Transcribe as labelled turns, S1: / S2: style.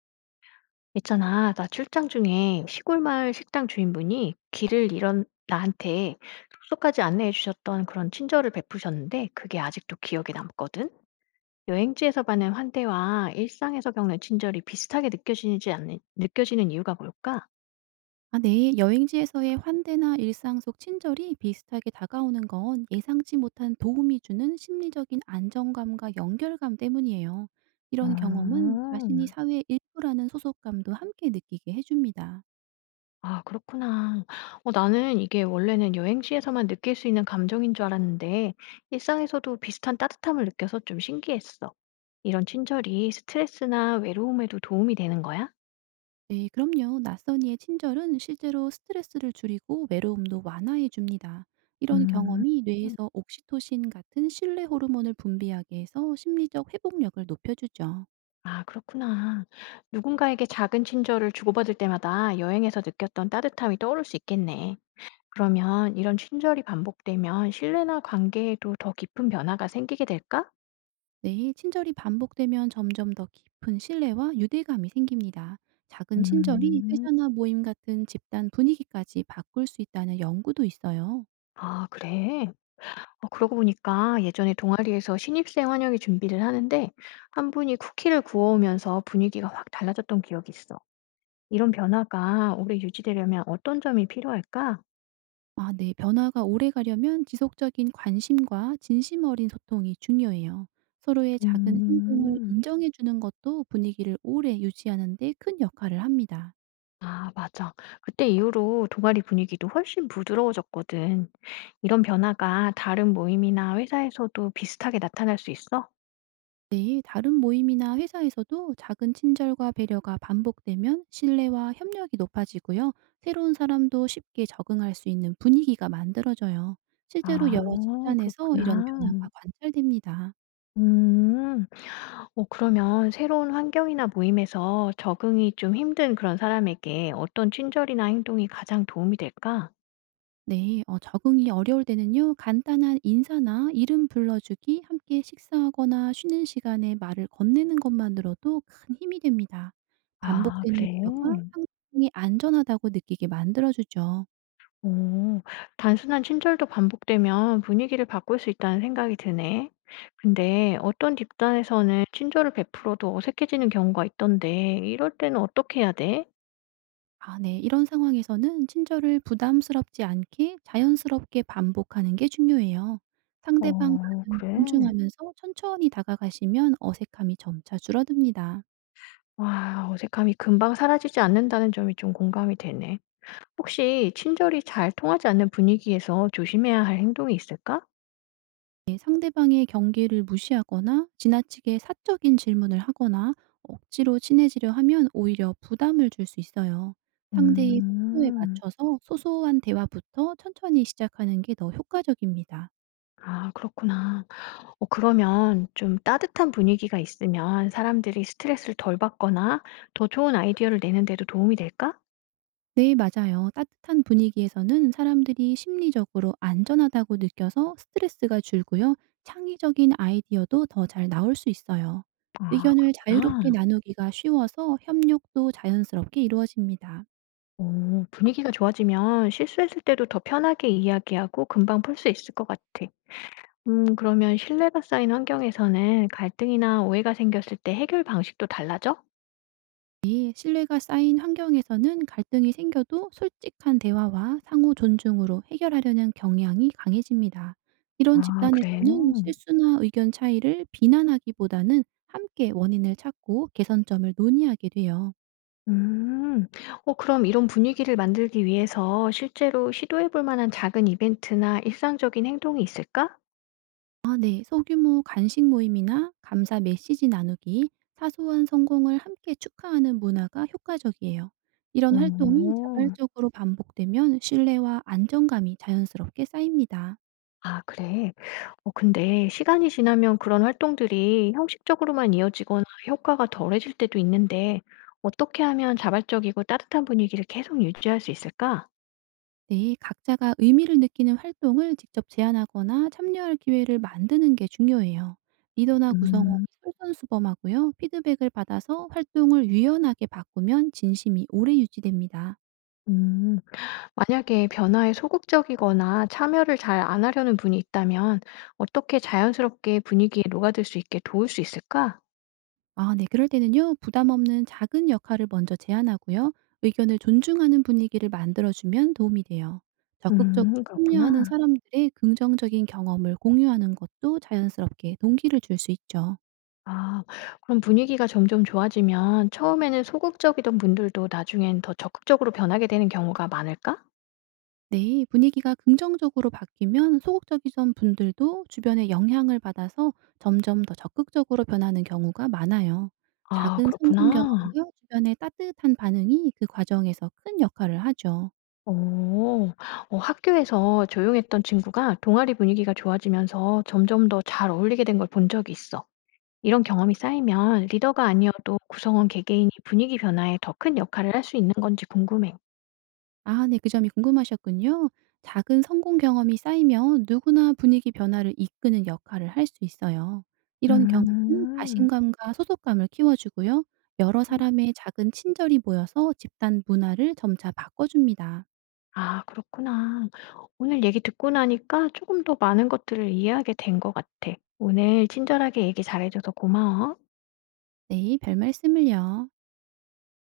S1: 있잖아, 나 출장 중에 시골 마을 식당 주인분이 길을 잃은 나한테 숙소까지 안내해 주셨던 그런 친절을 베푸셨는데 그게 아직도 기억에 남거든. 여행지에서 받는 환대와 일상에서 겪는 친절이 비슷하게 느껴지는 이유가 뭘까?
S2: 아 네. 여행지에서의 환대나 일상 속 친절이 비슷하게 다가오는 건 예상치 못한 도움이 주는 심리적인 안정감과 연결감 때문이에요. 이런 경험은 자신이
S1: 음.
S2: 사회의 일부라는 소속감도 함께 느끼게 해줍니다.
S1: 아, 그렇구나. 어, 나는 이게 원래는 여행지에서만 느낄 수 있는 감정인 줄 알았는데 일상에서도 비슷한 따뜻함을 느껴서 좀 신기했어. 이런 친절이 스트레스나 외로움에도 도움이 되는 거야?
S2: 네, 그럼요. 낯선 이의 친절은 실제로 스트레스를 줄이고 외로움도 완화해 줍니다. 이런
S1: 음.
S2: 경험이 뇌에서 옥시토신 같은 신뢰 호르몬을 분비하게 해서 심리적 회복력을 높여주죠.
S1: 아, 그렇구나. 누군가에게 작은 친절을 주고받을 때마다 여행에서 느꼈던 따뜻함이 떠오를 수 있겠네. 그러면 이런 친절이 반복되면 신뢰나 관계에도 더 깊은 변화가 생기게 될까?
S2: 네, 친절이 반복되면 점점 더 깊은 신뢰와 유대감이 생깁니다. 작은 친절이
S1: 음.
S2: 회사나 모임 같은 집단 분위기까지 바꿀 수 있다는 연구도 있어요.
S1: 아, 그래? 어, 그러고 보니까 예전에 동아리에서 신입생 환영회 준비를 하는데 한 분이 쿠키를 구워오면서 분위기가 확 달라졌던 기억이 있어. 이런 변화가 오래 유지되려면 어떤 점이 필요할까?
S2: 아, 네. 변화가 오래 가려면 지속적인 관심과 진심 어린 소통이 중요해요. 서로의 작은 행동을
S1: 음,
S2: 인정해 주는 것도 분위기를 오래 유지하는 데 큰 역할을 합니다.
S1: 아, 맞아. 그때 이후로 동아리 분위기도 훨씬 부드러워졌거든. 이런 변화가 다른 모임이나 회사에서도 비슷하게 나타날 수 있어?
S2: 네, 다른 모임이나 회사에서도 작은 친절과 배려가 반복되면 신뢰와 협력이 높아지고요. 새로운 사람도 쉽게 적응할 수 있는 분위기가 만들어져요. 실제로
S1: 아,
S2: 여러 집단에서 이런 변화가
S1: 그렇구나.
S2: 관찰됩니다.
S1: 음. 어, 그러면 새로운 환경이나 모임에서 적응이 좀 힘든 그런 사람에게 어떤 친절이나 행동이 가장 도움이 될까?
S2: 네, 적응이 어려울 때는요, 간단한 인사나 이름 불러주기, 함께 식사하거나 쉬는 시간에 말을 건네는 것만으로도 큰 힘이 됩니다.
S1: 아,
S2: 반복되는
S1: 그래?
S2: 배려가 상대방이 안전하다고 느끼게 만들어주죠.
S1: 오, 단순한 친절도 반복되면 분위기를 바꿀 수 있다는 생각이 드네. 근데 어떤 집단에서는 친절을 베풀어도 어색해지는 경우가 있던데 이럴 때는 어떻게 해야 돼?
S2: 아 네. 이런 상황에서는 친절을 부담스럽지 않게 자연스럽게 반복하는 게 중요해요. 상대방
S1: 어,
S2: 반응을
S1: 그래?
S2: 존중하면서 천천히 다가가시면 어색함이 점차 줄어듭니다.
S1: 와, 어색함이 금방 사라지지 않는다는 점이 좀 공감이 되네. 혹시 친절이 잘 통하지 않는 분위기에서 조심해야 할 행동이 있을까?
S2: 네, 상대방의 경계를 무시하거나 지나치게 사적인 질문을 하거나 억지로 친해지려 하면 오히려 부담을 줄 수 있어요. 상대의 속도에
S1: 음.
S2: 맞춰서 소소한 대화부터 천천히 시작하는 게 더 효과적입니다.
S1: 아, 그렇구나. 어, 그러면 좀 따뜻한 분위기가 있으면 사람들이 스트레스를 덜 받거나 더 좋은 아이디어를 내는 데도 도움이 될까?
S2: 네, 맞아요. 따뜻한 분위기에서는 사람들이 심리적으로 안전하다고 느껴서 스트레스가 줄고요. 창의적인 아이디어도 더 잘 나올 수 있어요.
S1: 아,
S2: 의견을 자유롭게
S1: 그렇구나.
S2: 나누기가 쉬워서 협력도 자연스럽게 이루어집니다.
S1: 오, 분위기가 좋아지면 실수했을 때도 더 편하게 이야기하고 금방 풀 수 있을 것 같아. 음, 그러면 신뢰가 쌓인 환경에서는 갈등이나 오해가 생겼을 때 해결 방식도 달라져?
S2: 이 신뢰가 쌓인 환경에서는 갈등이 생겨도 솔직한 대화와 상호 존중으로 해결하려는 경향이 강해집니다. 이런
S1: 아, 그래.
S2: 집단에서는 실수나 의견 차이를 비난하기보다는 함께 원인을 찾고 개선점을 논의하게 돼요.
S1: 음. 어, 그럼 이런 분위기를 만들기 위해서 실제로 시도해 볼 만한 작은 이벤트나 일상적인 행동이 있을까?
S2: 아 네. 소규모 간식 모임이나 감사 메시지 나누기, 사소한 성공을 함께 축하하는 문화가 효과적이에요. 이런 활동이
S1: 오.
S2: 자발적으로 반복되면 신뢰와 안정감이 자연스럽게 쌓입니다.
S1: 아, 그래? 어, 근데 시간이 지나면 그런 활동들이 형식적으로만 이어지거나 효과가 덜해질 때도 있는데 어떻게 하면 자발적이고 따뜻한 분위기를 계속 유지할 수 있을까?
S2: 네, 각자가 의미를 느끼는 활동을 직접 제안하거나 참여할 기회를 만드는 게 중요해요. 리더나 구성원이
S1: 음.
S2: 솔선수범하고요. 피드백을 받아서 활동을 유연하게 바꾸면 진심이 오래 유지됩니다.
S1: 음. 만약에 변화에 소극적이거나 참여를 잘 안 하려는 분이 있다면 어떻게 자연스럽게 분위기에 녹아들 수 있게 도울 수 있을까?
S2: 아 네. 그럴 때는요. 부담 없는 작은 역할을 먼저 제안하고요. 의견을 존중하는 분위기를 만들어 주면 도움이 돼요. 적극적으로 참여하는
S1: 그렇구나.
S2: 사람들의 긍정적인 경험을 공유하는 것도 자연스럽게 동기를 줄 수 있죠.
S1: 아, 그럼 분위기가 점점 좋아지면 처음에는 소극적이던 분들도 나중엔 더 적극적으로 변하게 되는 경우가 많을까?
S2: 네. 분위기가 긍정적으로 바뀌면 소극적이던 분들도 주변의 영향을 받아서 점점 더 적극적으로 변하는 경우가 많아요.
S1: 아,
S2: 작은 성공
S1: 그렇구나.
S2: 경험과 주변의 따뜻한 반응이 그 과정에서 큰 역할을 하죠.
S1: 오, 어, 학교에서 조용했던 친구가 동아리 분위기가 좋아지면서 점점 더 잘 어울리게 된 걸 본 적이 있어. 이런 경험이 쌓이면 리더가 아니어도 구성원 개개인이 분위기 변화에 더 큰 역할을 할 수 있는 건지 궁금해.
S2: 아 네. 그 점이 궁금하셨군요. 작은 성공 경험이 쌓이면 누구나 분위기 변화를 이끄는 역할을 할 수 있어요. 이런 경험은
S1: 음.
S2: 자신감과 소속감을 키워주고요. 여러
S1: 음.
S2: 사람의 작은 친절이 모여서 집단 문화를 점차 바꿔줍니다.
S1: 아, 그렇구나. 오늘 얘기 듣고 나니까 조금 더 많은 것들을 이해하게 된 것 같아. 오늘 친절하게 얘기 잘해줘서 고마워.
S2: 네. 별말씀을요.